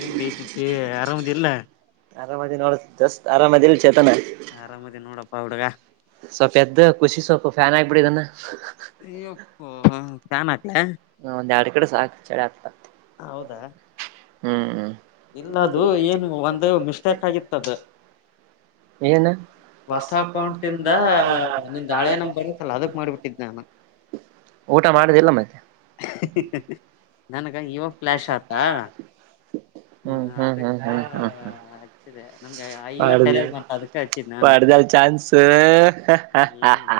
ಏನ್ ಲೇಟ್ಟ್ಟ ಆರಾಮದರ್ಲ್ಲ [unintelligible] ಆರಾಮದಿ ನೋಡ ಜಸ್ ಆರಾಮದಿಲ್ ತನ ಆರಾಮದಿ ನೋಡಪ್ಪಾ ಹುಡುಗ ಸ್ವಲ್ಪ ಎದ್ದ ಖುಷಿ ಸೊಪು ಫ್ಯಾನ್ ಆಗ್ಬಿಡಿ ಇದನ್ನ [unintelligible] ಫ್ಯಾನ್ ಹ ಒಂದ್ ಎರಡು ಕಡೆ ಸಾಕ್ ಚಳಿ ಆಗ್ತ ಹೌದಾ ಇಲ್ಲ ಅದು ಏನು ಒಂದು ಮಿಸ್ಟೇಕ್ ಆಗಿತ್ತದ ಏನು ಹೊಸ ಹಾಕ ಉಟಿಂದ ನಿ ನಿನ್ ಹಳೆ ಹಾಳೆ ನಂಬರ್ ಇತ್ತಲ್ಲ ಅದ ಅದಕ್ ಮಾಡ ಮಾಡ್ಬಿಟ್ಟಿದ್ದೆ ನಾನು ಊಟ ಮಾಡುದಿಲ್ಲ ಮತ್ತೆ. ನನ್ಗ ನನಗೆ ಇವ ಕ್ಲಾಶ್ ಫ್ಲಾಶ್ ಆಂತ. ಆತ ಹ್ಮ ಅದಕ್ಕೆ ಹಚ್ಚಿದೆ ನಮ್ಗೆ ಇವಾಗ ತಲೆಗೆ ಅದಕ್ಕ ಹಚ್ಚಿದೆ ನಾನು. ಅನ್ಸೋ. ಹ ಹಾ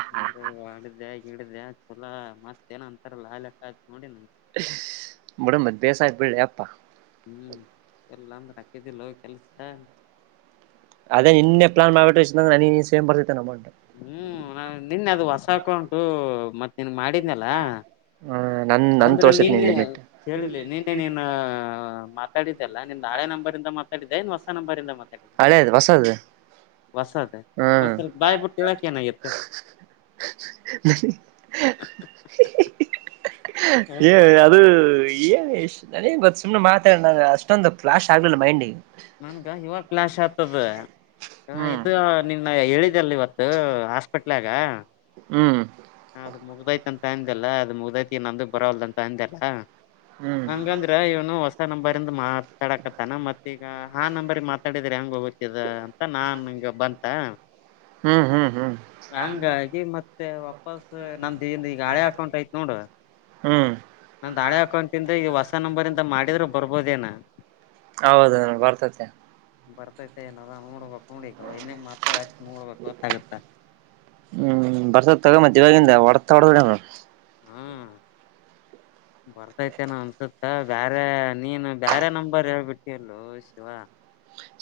ಚಲಾ ಮತ್ತೇನೋ ಅಂತರ ಲೆಕ್ಕ ಹಾಕಿ ನೋಡಿಲ್ವೆನು. ಬಡ ಮದ್ ಬೇಸಾಯ ಬಿಡ್ಲೇ ಅಪ್ಪಾ. ಹ್ಮ್ ಇಲ್ಲ ಅಂದ್ರೆ ಹಾಕಿದ್ದಿಲ್ಲೊ ಕೆಲ್ಸ. ಅದೇ ನಿನ್ನೆ ಪ್ಲಾನ್ ಮಾಡಬಿಟ್ಟು ಇಸ್ಟ್ ಬಂದ್ರೆ ಅನಿ ಇದು ಸೇಮ್ ಬರ್ತಾಯಿತೇನೋ ಅಮೌಂಟ್. ಹ್ಮ್ ನಿನ್ ಅದು ಹೊಸ ಹಾಕಂಟು ಮತ್ತ್ ನಿನ್ಗ್ ಮಾಡಿದ್ನಲ್ಲ. ಹ ನನ್ ನನ್ ಅಂದ್ರೆ ತೋರ್ಸತ್ ನಿನ್ ನಿನ್ನೆ ಲಿಮಿಟ್ ಕೇಳಿಲ್ಲಿ ನಿನ್ನೆ ನೀನು ಮಾತಾಡಿದ್ದೆಲ್ಲ ನಿಂದ್ ಹಳೆ ನಂಬರಿಂದ. ಮಾತಾಡಿದೆ ಏನ್ ಹೊಸ ನಂಬರಿಂದ ಮಾತಾಡಿದೆ. ಹಳೆದು ಹೊಸದು. ಹೊಸದು ಹ್ಮ್ ಒಂದ್ ಸ್ವಲ್ಪ ಬಾಯಬಿಟ್ಟು ಹೇಳಕೆ ಏನಾಗೈತೆ. ಏ ಅದು. ಯಸ್ ನನ್ ಗೇನ್ ಗೊತ್ತು ಸುಮ್ನೆ ಮಾತಾಡನ ಅಷ್ಟೊಂದು ಫ್ಲಾಶ್ ಆಗ್ಲಿಲ್ಲ ಮೈಂಡ್ಗೆ. ನನ್ಗ ಇವಾಗ. ಫ್ಲ್ಯಾಶ್ ಆಗ್ತದೆ ಹ್ಮ್ ಇದು ನಿನ್ನ ಹೇಳಿದೆಲ್ಲಿ ಇವತ್ತು ಹಾಸ್ಪಿಟ್ಲ್ಯಾಗ. ಹ್ಮ್ ಅದು ಮುಗ್ದೈತಂತ ಅಂದಲ್ಲ ಅದು ಮುಗ್ದೈತಿ ನಂದು ಬರಲ್ದಂತ ಅಂದಲ್ಲ. ಹ್ಮ್ ಹಂಗಂದ್ರ ಇವನು ಹೊಸ ನಂಬರಿಂದ ಮಾತಾಡಕತ್ತಾನ ಮತ್ತೆ. ಆ ನಂಬರ್ ಮಾತಾಡಿದ್ರೆ ಹೆಂಗ ಹೋಗತದ ಅಂತ ನಾನ್ಂಗಗೆ ಬಂತ. ಹ್ಮ್ ಹ್ಮ್ ಹ್ಮ್ ಹಂಗಾಗಿ ಮತ್ತೆ ವಾಪಸ್ ನಂದೇನು ಈಗ ಹಳೆ ಅಕೌಂಟ್ ಹಯ್ತ್ ನೋಡು. ಹ್ಮ್ ನಂದ್ ಹಳೇ ಅಕೌಂಟ್ ಇಂದ ಈ ಹೊಸ ನಂಬರಿ ಇಂದ ಮಾಡಿದ್ರ ಬರ್ಬೋದೇನೋ. ಹೌದೇನು ಬರತೈತೆ. ಬರ್ತೈತೆ ಏನರ ನೋಡ್ಬೇಕಕ್ ನೋಡಿಕ ಅವ ಇನ್ನೇ ಮತ್ತೆ ಹಚ್ಚ ನೋಡ್ಬೇಕು ಗೊತ್ತಾಗುತ್ತಾ. ಹ್ಮ್ ಬರ್ಸದ ತಗೊ ಮಧ್ಯವಾಗಿಂದ ಹೊಡತಾ ಹೊಡಬಡ ಹ್ಮ್ ಬರ್ತೈತೆನ ಅನ್ಸುತ್ತ ಬ್ಯರೆ ನೀನು ಬ್ಯಾರೆ ನಂಬರ್ ಹೇಳ್ಬಿಟ್ಟಿಯಲ್ಲೋ ಶಿವ.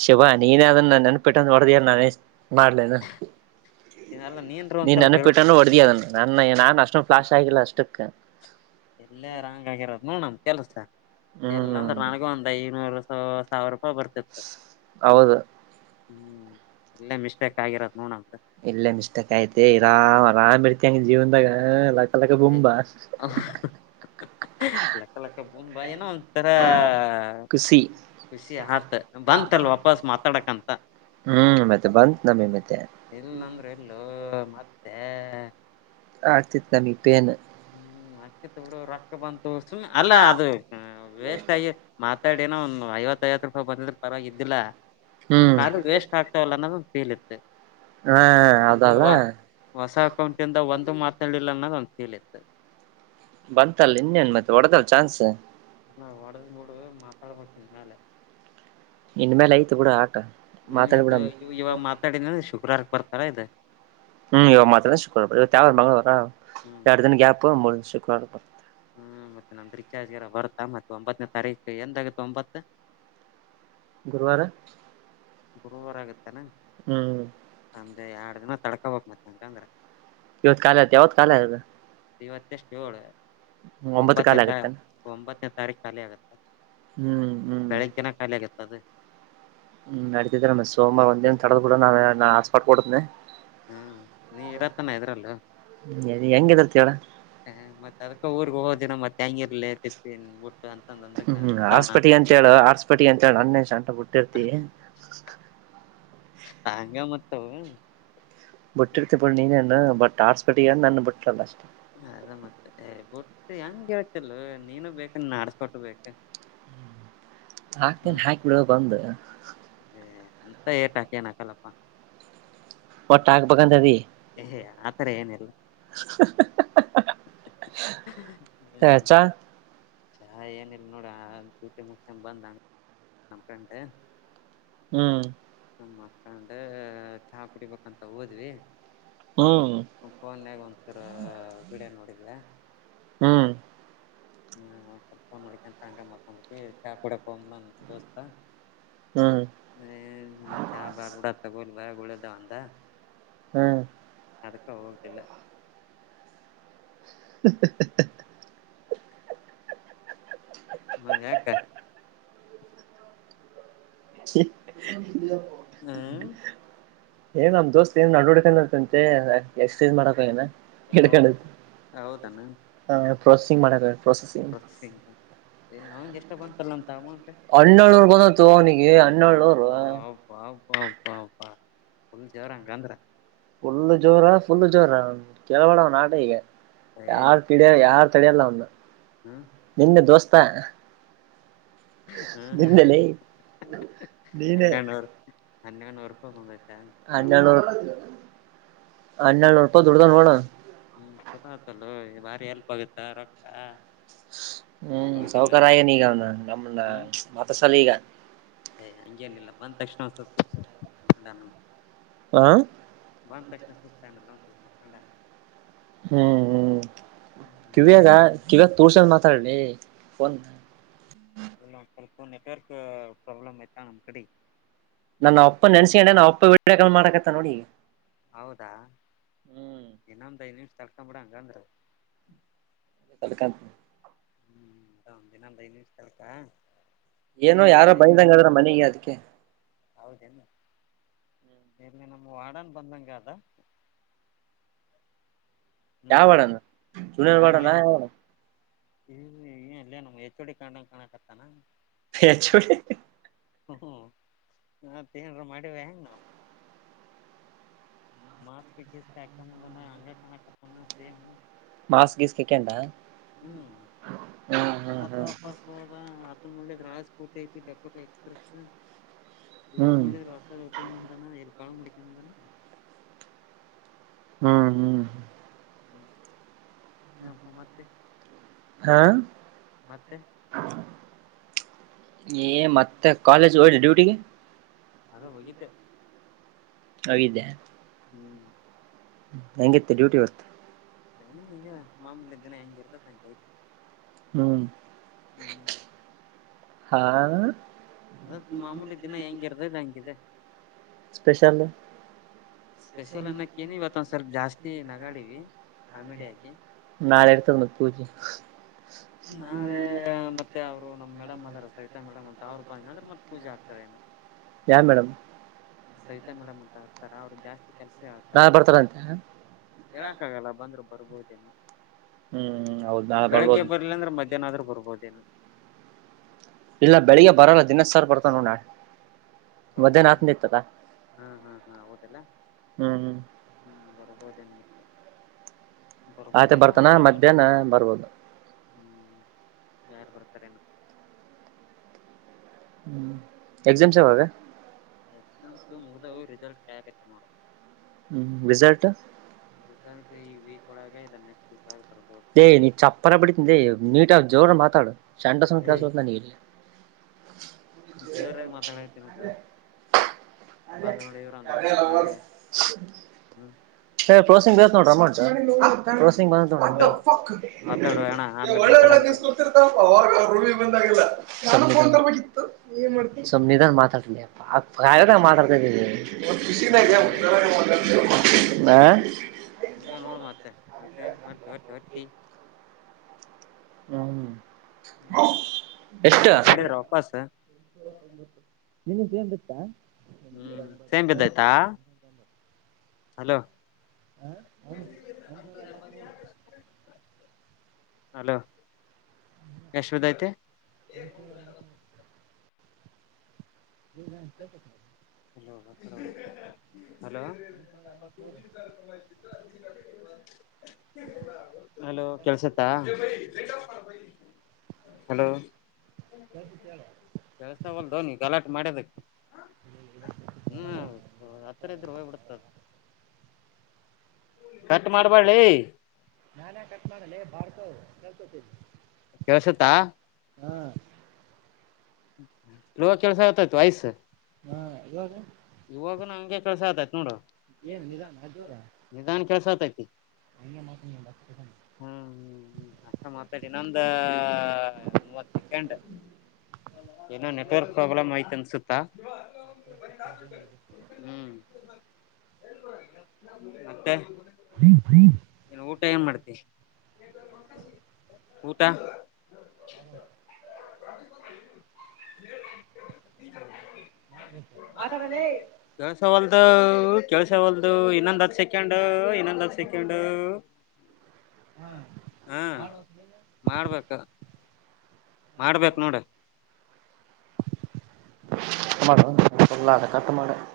ಶಿವ ನೀನ್ ಅದನ್ನ ನೆನಪಿಟ್ಟಂತ ನೋಡ್ದಿಯೋನು ನಾನೇ ಮಾಡ್ಲನು. ಇದೆಲ್ಲ ನೀನ್ರು ನೀ ಒಂದ್ ಸ್ವಲ್ಪ ನೆನ್ನಪಟ್ಟಾನು ಹೇಳ್ಬೇಕಿತ್ತ ಒಡದಿಯ ಅದನ್ ನನ್ನ ನನ್ ಅಷ್ಟು ಫ್ಲಾಷ್ ಆಗಿಲ್ಲ ಅಷ್ಟುಕ್ಕ. ಎಲ್ಲ ರಂಗ ಆಗಿರದು ನೋಡಮ ಕೆಲ್ಸ ಎಲ್ಲಂದ್ರ ಹ್ಮ್ ನನಗೂ ಒಂದ ಐನೂರು. ಸಾವಿರ ರೂಪಾಯಿ ಬರ್ತಿತ್ತು ಹೌದು. ಹ್ಮ್ ಎಲ್ಲೇ ಮಿಸ್ಟೇಕ್ ಆಗಿರತ್ ನೋಡನ. ಇಲ್ಲೇ ಮಿಸ್ಟೇಕ್ ಐತಿ ಇರಾಮ್ ಆರಾಮ್ ಇರ್ತಿ ಅಂಗ ಜೀವನ್ದಾಗ. ಅಲ್ಲಕೆ ಬುಮ್ ನಮ್ದು ಬಾಸ್. ಏನ್ ಭಯಾನೋ ಒಂತರ. ಖುಷಿ ಮಾತಾಡಕಂತ ಹ್ಮ್ ಮತ್ತೆ ಬಾ. ಅತ್ ನಮ ಮತ್ತ. ಇಲ್ಲಂದ್ರೆ ಎಲ್ಲೋ ಮತ್ತೆ. ಹಾಕ್ತಿತ್ ನಮಿಗೆ. ಹ್ಮ್ ಅಕ್ಕಿ ತಗಡು ರೊಕ್ಕ ಬಂತು ಸುಮ್ಮ್ ಅಲ್ಲ ಅದು ವೇಸ್ಟ್ ಆಗಿ ಮತ್. ಮಾತಾಡಿ ಏನೋ ಒಂದು ಐವತ್ತೈವತ್ತು ರೂಪಾಯಿ ಬಂದಿದ್ರೆ ಪರವಾಗಿಲ್ಲಾ ಇದ್ದಿಲ್ಲ. ಸುಮ್ ಹ್ಮ್ ಕಾಲ್ ವೇಸ್ಟ್ ಆಗ್ತವಲ್ಲ ಅನ್ನೋದು ಫೀಲ್ ಇತ್ತು. ಹಾ ಹೌದ್ ಅಲ್ಲ. ಹೊಸ ಅಕೌಂಟ್ ಇಂದ ಒಂದು ಮಾತಾಡಿಲ್ಲ ಅನ್ನೋದು ಒಂದು ಫೀಲ್ ಇತ್ತು. ಬಂತಲ್ಲ ಇನ್ನೇನ್ ಮತ್ತೆ ಒಡದಲ್ ಚಾನ್ಸ್. ನ ಒಡದ ಮೂಡು ಮಾತಾಡಬೇಕು ಇನ್ನ ಮ್ಯಾಲೇ. ಇನ್ ಮೇಲೆ ಐತು ಬಿಡು ಆಟ. ಹ್ಮ್ ಇದು ಮಾತಾಡ್ಬಿಡಮ ಇವಾಗ ಮಾತಾಡಿದನ ಶುಕ್ರವಾರಕ್ ಬರ್ತಾವ ಇದು. ಹ್ಮ್ ಇವಾಗ ಮಾತಾಡಿದ್ದು ಶುಕ್ರಾರ ಬರುತ್ತೆ ಹ್ಮ್ ಇವತ್ತು ಯಾವ್ ವಾರ ಮಂಗಳವಾರ ಹ್ಮ್ ಎರಡು ದಿನ ಗ್ಯಾಪು ಮೂರನೇ ದಿನ ಶುಕ್ರವಾರಬರುತ್ತೆ. ಹ್ಮ್ ಮತ್ತೆ ನಮ್ದ್ ರಿಚಾರ್ಜ್ಗೆರ ಬರ್ತಾ ಮತ್ತೆ ಒಂಬತ್ತನೇ ತಾರೀಕು ಎಂದಗತ್ತ ಒಂಬತ್ತು. [inaudible] ಗುರುವಾರ ಗುರುವಾರ ಆಗತ್ತನಾ ಹ್ಮ್ ಒಂದೆ ಎರಡ್ ದಿನ ತಡ್ಕೊಬಕ್ ಮತ್ತಕ ಅಂದ್ರ ಇವತ್ತು ಕಾಲ ಯಾವತ್ತು ಕಾಲಯದ ಇವತ್ತೆಷ್ಟು ಏಳು ಒಂಬತ್ತು ಒಂಬತ್ತನೇ ಕಾಲ ತ ಆಗತ್ತಾನ ಒಂಬತ್ತನೇ ತಾರೀಖ್ ಖಾಲಿ ಆಗುತ್ತೆ ಹ್ಮ್ ಹ್ಮ್ ಬೆಳಿಗ್ ಜನ ಖಾಲಿ ಆಗತ್ತ ಅದ ಹ್ಮ್ ನಡತಿದ ನ ಸೋಮವಾರ ಒಂದಿನ ತಡದ ಕೂಡ ನಾ ಆಾಸ್ಪಾಟ್ ಕೊಡತನನೆ ಹ್ಮ್ ನೀ ಇರತನ ಇದ್ರಲ್ಲ ಹೆಂಗಗೆರ್ತವಳ ಹ ಮತ್ ಅದಕ ಊರ್ಗ್ ಹೋದಿನ ಮತ್ತೆ ಹೆಂಗಿರ್ಲ ತಿಪ್ಪಿಟ್ಟ ಹ್ಮ್ ಆರ್ಸ್ಪಟಿ ಅಂತ ಹೇಳ ಆರ್ಸ್ಪಟಿ ಅಂತ ಹೇಳಿ ಅಣ್ಣೆ ಶಂಟ ಬಿುಟ್ಟಿರ್ತಿ ಹಂಗ ಮತ್ತ ಬಿಟ್ಟಿರ್ತ ಬಿಡ ನೀನೇನ್ ಬಟ್ ಆಡ್ಸ್ಬಿಟ್ಟಿಗೆ ನಾನನ್ ಬಿಟ್ಟಲ್ಲ ಅಷ್ಟ ಅದ ಮತ್ತೆ ಬಿಟ್ಟ ಹೆಂಗಗೆ ಹೇಳ್ತಿಲ್ ನೀನು ಬೇಕು ನೀನ್ ಆಡ್ಸ್ಬಟ್ಟು ಬೇಕು [inaudible] ಹಾಕ್ತೇನೆ ಹಾಕ್ ಬಿಡ ಬಂದ ಹ ಅಂತ ಏಟಾಕನ ಕಲ್ಲಪ್ಪ ಒಟ್ಟ ಹಾಕ್ಬೇಕಂತ ಅದಿ ಹೇ ಆತರ ಏನಿಲ್ಲ ಹ್ಮ ಚಾ ಚಾ ಏನಲ್ ನೋಡ ಮು ಬಂದ್ಂಗ ನ ಹ್ಮ್ ಮತ್ಕಂಡ್ರೆ ಚಾ ಕುಡಿಬೇಕಂತ ಹೋದ್ವಿ ಹ್ಮ್ ಫೋನ್ಯಾಗ ಒಂದ್ಸರ ವಿಡಿಯೋ ನೋಡಿದೆ ಹ್ಮ್ ಹ್ಮ ಸ್ವಲ್ಪ ನೋಡಿಕಂತ ಹಂಗ ಮತ್ಂಬ ಚಾ ಕುಡಕ್ ದೋಸ್ತ ಹ್ಮ್ ಹ ಚ ಬಾರಬಡ ತಗೊಲ್ ಬ ಗಳದ ಅಂತ ಹ್ಮ್ ಅದಕ್ಕ ಹೋಗುದಿಲ್ಲ [inaudible] ಹ ಯಾಕ ಹ್ಮ್ [inaudible] ಏನ್ ನಮ್ ದೋಸ್ತ್ ಏ ನಡಡ್ಡಕ್ಂತೆ ಎಕ್ರ್ಸೈಜ್ ಮಾಡಕ ಏನ ಹೌದ ಹೌದಣ ಪ್ರೋಸೆಸಂಗ್ ಮಾಡ ಪ್ರ [unintelligible] ಅವಂಗೆ ಎಷ್ಟ ಬಂತಲ್ಲ ಅಮೌಂಟ್ ಹಣನ್ನ್ಣಳ್ೂರ್ ಬಂದ ತನಿ ಹಣನ್ನಳ್ೂರ್ [unintelligible] ಹಪಾಪ್ಪಾ ುಳ್ಳ [unintelligible] ಜವರ ಗಾಂದ್ರ ಫುಲ್ ಜೋರ ಫುಲ್ ಜೋರ ಕೆೇಳಬೇಡ ಅವ್ನ ಆಟ ಈಗ ಏ ಯಾರ್ ಕಿಡಿಯ ಯಾರ್ ತಡಿಯಲ್ಲ ಒಂದು ಹ್ಮ್ ನಿನ್ನೆ ದೋಸ್ತ ಹ್ಮ್ ನಿನ್ನಲ್ಲ ನೀನ ಹನ್ನೆ ಹಣೂ ರೂಪಾಯ ಬಂದತಾ ಆರಾಮದ ಅ್ಣ ನ ನಡಪದುೊಡ್ಡಗ ಹಣ [unintelligible] ಚುಲ ಆತಲ್ಲ [unintelligible] ಬಾರಿ ಎಲ್ಪ್ ಆಗುತ್ತ ರೊಕ್ಕ ಹ್ಮ್ ಹೌದಿಲ್ಲ ಸೌಕಾರ ಆನ ಈಗ ಅವ ನಮ್ಮನ್ನ ಮಾತಾಡ್ಸಲ್ಲ ಈಗ ಯ್ ಹಂಗೇನಿಲ್ಲ ಬಂದ್ ತಕ್ಷಣಾನ ಬಂದು ಹ ಪ್ರಶ್ನಷ್ಟತಲ್ಲ ಸ್ [unintelligible] ಹ್ಮ್ ಹ್ಮ್ ಕಿವಿಯಾಗ ಹೆಂಗೈತಿ ಕಿವಿಯಾಗ ತೋರ್ಸನ್ ಮಾತಾಡ್ಲಿ ಫೋನ್ ಇಲ್ಲ ಒಂದ ಸ್ವಲ್ಪ ನೆಟ್ವರ್ಕ್ ಪ್ರಾಬ್ಲ್ ಐತಾ ನಮ್ಮ ಕಡೆಗ ನನ್ನ ನಮ್ಮ ಅಪ್ಪ ನೆನ್ಸಕಂಡೆ ನಮ್ಮ ಅಪ್ಪ ವೀಡಿಯೊ ಕಾಲ ಮಾಡಾಕತ್ತಾನ ನೋಡ ಈಗ ಹೌದಾ ಹ್ಮ್ ಇನ್ನೊಂದ ಐದ ನಿಮಿಷ ತಡಕೊಂಡ ಬಿಡ ಹಂಗಂದ್ರ ತಡ್ಕೊಂತಿನಿ ಹ್ಮ್ ಇನ್ನೊಂದ ಐದ ನಿಮಿಷ ತಡಕ ಏನೋ ಯಾರೋ ಬೈದಂಗ [unintelligible] ಅದಾರ ಮನೆಗೆ ಅದಕ್ಕೆ ಹೌದೇನು ಇಲ್ಲಿ ನಮ್ ವಾಡನ್ ಬಂದಂಗ ಆದ ಯಾವ ವಾರ್ಡನ ಸುನೀಲ [unintelligible] ವಾರ್ಡನ ಯಾವ. ಏನ್ ಲೇ ನಮ್ಮ ಹೆಚೊಡಿ ಕಂಡಾಗ ಕಾಣಾ ಕತ್ತಾನಾ ಹೆಚ್ಚೋಡಿ ಹ್ಮ ಮತ್ತ ಏನರಾ ಮಾಡಿವ ಏನು ಮಾಸ್ಕ ಗಿಸ್ಕ ಹಾಕೊಂದ ಬಂದಾನ ಹಂಗ ಕನಾತನ ಸೇಮೂ ಮಾಸ್ಕ ಗಿಸ್ಕ ಹಾಕೊಂಡ ಹ್ಮ್ ಹ್ಮ್ ಮತ್ತೆ ವಾಪಸ್ ಹೋದ ನೋಡಿದರ ರಾಜ [unintelligible] ಸ್ಕೂಟಿ ಐತಿ ಡಕೋಟ ಎಕ್ಸ್ಪ್ರೆಸ್ ಇವತ್ತ ಹ್ಮ್ ಹ್ಮ್ ನೋಡಿದ್ರ ಹೊಸ ಎತಕೊಂದ ಬಂದಾನ ಎಲ್ಲಿ ಕಳವ ಮಾಡ್ಕೊಂಡ್ ಬಂದಾನ ಹ್ಮ್ ಹ್ಮ್ [unintelligible] ಏನಪ್ಪ ಮತ್ತೆ ಹಾಂ ಮತ್ತೆ ಏ ಮತ್ತೆ ಕಾಲೇಜ್ ಹೋದೆ ಡ್ಯೂಟಿಗೆ ಅದ ಹೋಗಿದ್ದೆ ಹೋಗಿದ್ಯಾ ಹ್ಮ್ ಹೆಂಗಿತ್ತ ಡ್ಯೂಟಿ ಇವತ್ತ ಂಗೆ [unintelligible] ಮಾಮೂಲಿ ದಿನ ಹೆಂಗ ಇರತೇತಿ ಹಂಗ ಐತಿ ಹ್ಮ್ ಹ್ಮ್ ಹಾಆ [unintelligible] ಅದು ಮಾಮೂಲಿ ದಿನ ಹೆಂಗಿರ್ದದ ಹಂಗಿದೆ ಸ್ಪೆಷಲ್ಲು [inaudible] ಸ್ಪೆಷಲ್ ಅನ್ನಕ್ಕೇನು ಇವತ್ತ ಒಂದ್ ಸ್ವಲ್ಪ ಜಾಸ್ತಿ ನಗಾಡಿವಿ ಕಾಮಿಡಿ ಆಗಿ ನಾಳೆ ಇರ್ತದ ಮತ್ತ ಪೂಜಿ ನಾಳೆ ಮತ್ತೆ ಅವರು ನಮ್ಮ ಮೇಡಮ್ ಅದಾರ ಸವಿತಾ ಮೇಡಮ್ ಅವ ಅವ್ರ ಬ ಅಂದ್ರೆ ಮತ್ತ ಪೂಜೆ ಆಗ್ತಾವ ಏನ ಯಾ ಮೇಡಮ್ ಸವಿತಾ ಮೇಡಮ್ ಅಂತ ಹರ್ತಾರೆ ಅವ್ರಗ್ ಜಾಸ್ತಿ ಕೆಲ್ಸ [unintelligible] ಹೇಳ್ತಾರ ನಾಳೆ ಬರ್ತಾರಂತೆ ಹೇಳಕ್ಕ ಆಗಲ್ಲ ಬಂದ್ರು ಬರ್ಬೋದೇನು ಹ್ಮ್ ಹೌದ್ ನಾಳೆ ಬರ್ಬೋದು ಬೆಳಿಗ್ಗೆ ಬರಲಿಲ್ಲ ಅಂದ್ರೆ ಮಧ್ಯಾಹ್ನ ಆದ್ರರು ಬರ್ಬೋದೇನೋ ಇಲ್ಲ ಬೆಳಿಗ್ಗೆ ಬರಲ್ಲ ದಿನೇಶ್ ಸರ್ ಬರ್ತಾನ ನೋ ನಾಳೆ [unintelligible] ಹೌದಾ ಮಧ್ಯಾನ ಆತನದ ಇತ್ತ ಹಾ ಹಾ ಹಾ ಹೌದಲ್ಲಾ [unintelligible] ಹು ಹ್ಮ್ ಬರಬೋದ ಹೆಂಗ ಆಯ್ತೆ ಬರ್ತಾನ ಮಧ್ಯಾಹ್ನ ಬರ್ಬೋದು ಯಾರ ಬರತಾರೇನೋ [inaudible] ಹ್ಮ್ ಎಕ್ಸಾಮ್ಸ್ ಯಾವಾಗ ಎಕ್ಸಾಮ್ಸ ಮುಗದವ ರಿಸಲ್ಟ್ ಕಾಯಕತೆನಿ ನೋಡ [unintelligible] ಹ್ಮ ರಿಸಲ್ಟ್ ರಿಸಲ್ಟ್ ಈ ವೀಕ್ ಒಳಗ ಇಲ್ಲಾ ನೆಕ್ಸ್ಟ್ ವೀಕ್ ಒಳಗ [unintelligible] ಲೇಯ್ ನೀ ಚಪ್ಪಲಿ ಬಡಿತೇನ ಲೇ ನೀಟಾಗಿ ಜೋರಾಗಿ ಮಾತಾಡ [unintelligible] ಏಯ್ ಜೋರಾಗಿ ಮಾತಾಡಕತ್ತೀನಲ್ಲ ಬಂದ್ ನೋಡಿ ಇವ್ರು ಅಂದ್ರ ಕಾರ್ಯ ಇಬ್ರು ಲವರ್ಸ್ ಹ್ಮ್ [unintelligible] ಹೇ ಪ್ರೋಸಂಗ ಬಿದ್ದೈತಿ ನೋಡ್ರ ಅಮೌಂಟ ಪ್ರೋಸಿಂಗ್ ಒಳ್ಳೆ ಹಲೋ ಮಾತಾಡುವ ಅಣ್ಣ ಆಮೇಲೆ ಒಳ್ಳೆ ಮಾತಾಡಂತೆ ಕಳಿಸಿ ಕೊಡ್ತಿರ್ತಾನ ಬ್ರೋ [unintelligible] ರೂಮಿಗೆ ಬಂದಾಗಲ್ಲ ನ್ ತರ್ಬೇಕಿತ್ತು [unintelligible] ಸುಮ್ಮ್ ನಿಧಾನ ಮಾತಾಡ್ತಿ [unintelligible] ಮಾತಾಡ್ತಾ ಇದಿದ್ದೀವಿ ಹಾ [unintelligible] ಆ ಹಂಗ ನೋಡ ಮತ್ತೆ ಮತ್ತೆ ಮತ್ತ ಹೊಟ್ಟ ಹೊತ್ತಿ [unintelligible] ಹ್ಮ್ ಎಷ್ಟು ಹ್ಮ ಹ ಮಾಡಿದ್ರ ವಾಪಾಸ ನಿನಗ್ ಏನ್ ಬಿತ್ತಾ ಹ್ಮ ಸೆಮ್ ಬಿದ್ದಾಯತಾ ಹಲೋ ಎಂಟ್ನೂರ ಎಂಬತ್ಮೂರು [unintelligible] ಹಲೋ ಎಷ್ಟ ಬಿದ್ದೈತಿ [unintelligible] [inaudible] [unintelligible] ಹಲೋ ಹಲೋ [unintelligible] [unintelligible] ಅಲೋ ಕೆಲ್ಸತ್ತಾ ಹಲೋ ಕೆಳ್ಸವಲ್ ನೀ ಕಲಾಟ ಮಾಡ್ಯದಕ್ಕೆ [unintelligible] ಹ್ಮ್ ಆತ್ರರ ಇದ್ರು ಹೋಗ್ಬಿಡ್ತದ ಕಟ್ ಮಾಡಬೇಡಳ್ ನಾನೇ ಕಟ್ ಮಾಡಲ್ಲ [unintelligible] ಕಳ್ತೊತಿ ಕೆಳ್ಸುತ್ತ ಹಾ ಇವ ಕೆಲ್ಸ ಆತೈತ್ ವಯಸ್ ಹಾ ಇವಾಗ [unintelligible] ಇವಾಗ ನ ಹಂಗೆ ಕೆಲ್ಸ ಆತತ್ ನೋಡ ಏನು [unintelligible] ನಿಧಾನ ಜೋರ ನಿಧಾನ ಕೆಲ್ಸ ಆತೈತಿ [unintelligible] ಹ್ಮ್ ಹ್ಮ್ ಹ್ಮ ಅಷ್ಟ ಮಾತಲ್ಲಿ ಇನ್ನೊಂದು ಮೂವತ್ ಸೆಕೆಂಡ್ ಏನೋ ನೆಟ್ವರ್ಕ್ ಪ್ರಾಬ್ಲಮ್ ಐ್ತ ಅನ್ಸುತ್ತಾ ಹ್ಮ್ [unintelligible] ಮತ್ತೆ ಇನ್ನು ಊಟ ಏನ್ ಮಾಡ್ತ [unintelligible] ಊಟ [unintelligible] [inaudible] [unintelligible] ಮಾತಾಡಲೇ ಕೆಳ್ಸವಲ್ದು ಕೆಳ್ಸವಲ್ದು ಇನ್ನೊಂದ ಅತ್ಸ ಸೆಕೆಂಡ ಇನ್ನಂದ ಹತ್ತು ಸೆಕಂಡು ಹಾ ಮಾಡ್ಬೇಕ ಮಾಡ್ಬೇಕು ನೋಡು ಕತ್ತ ಮಾಡಲ ಅ ಕತ್ತ ಮಾಡಡ [unintelligible]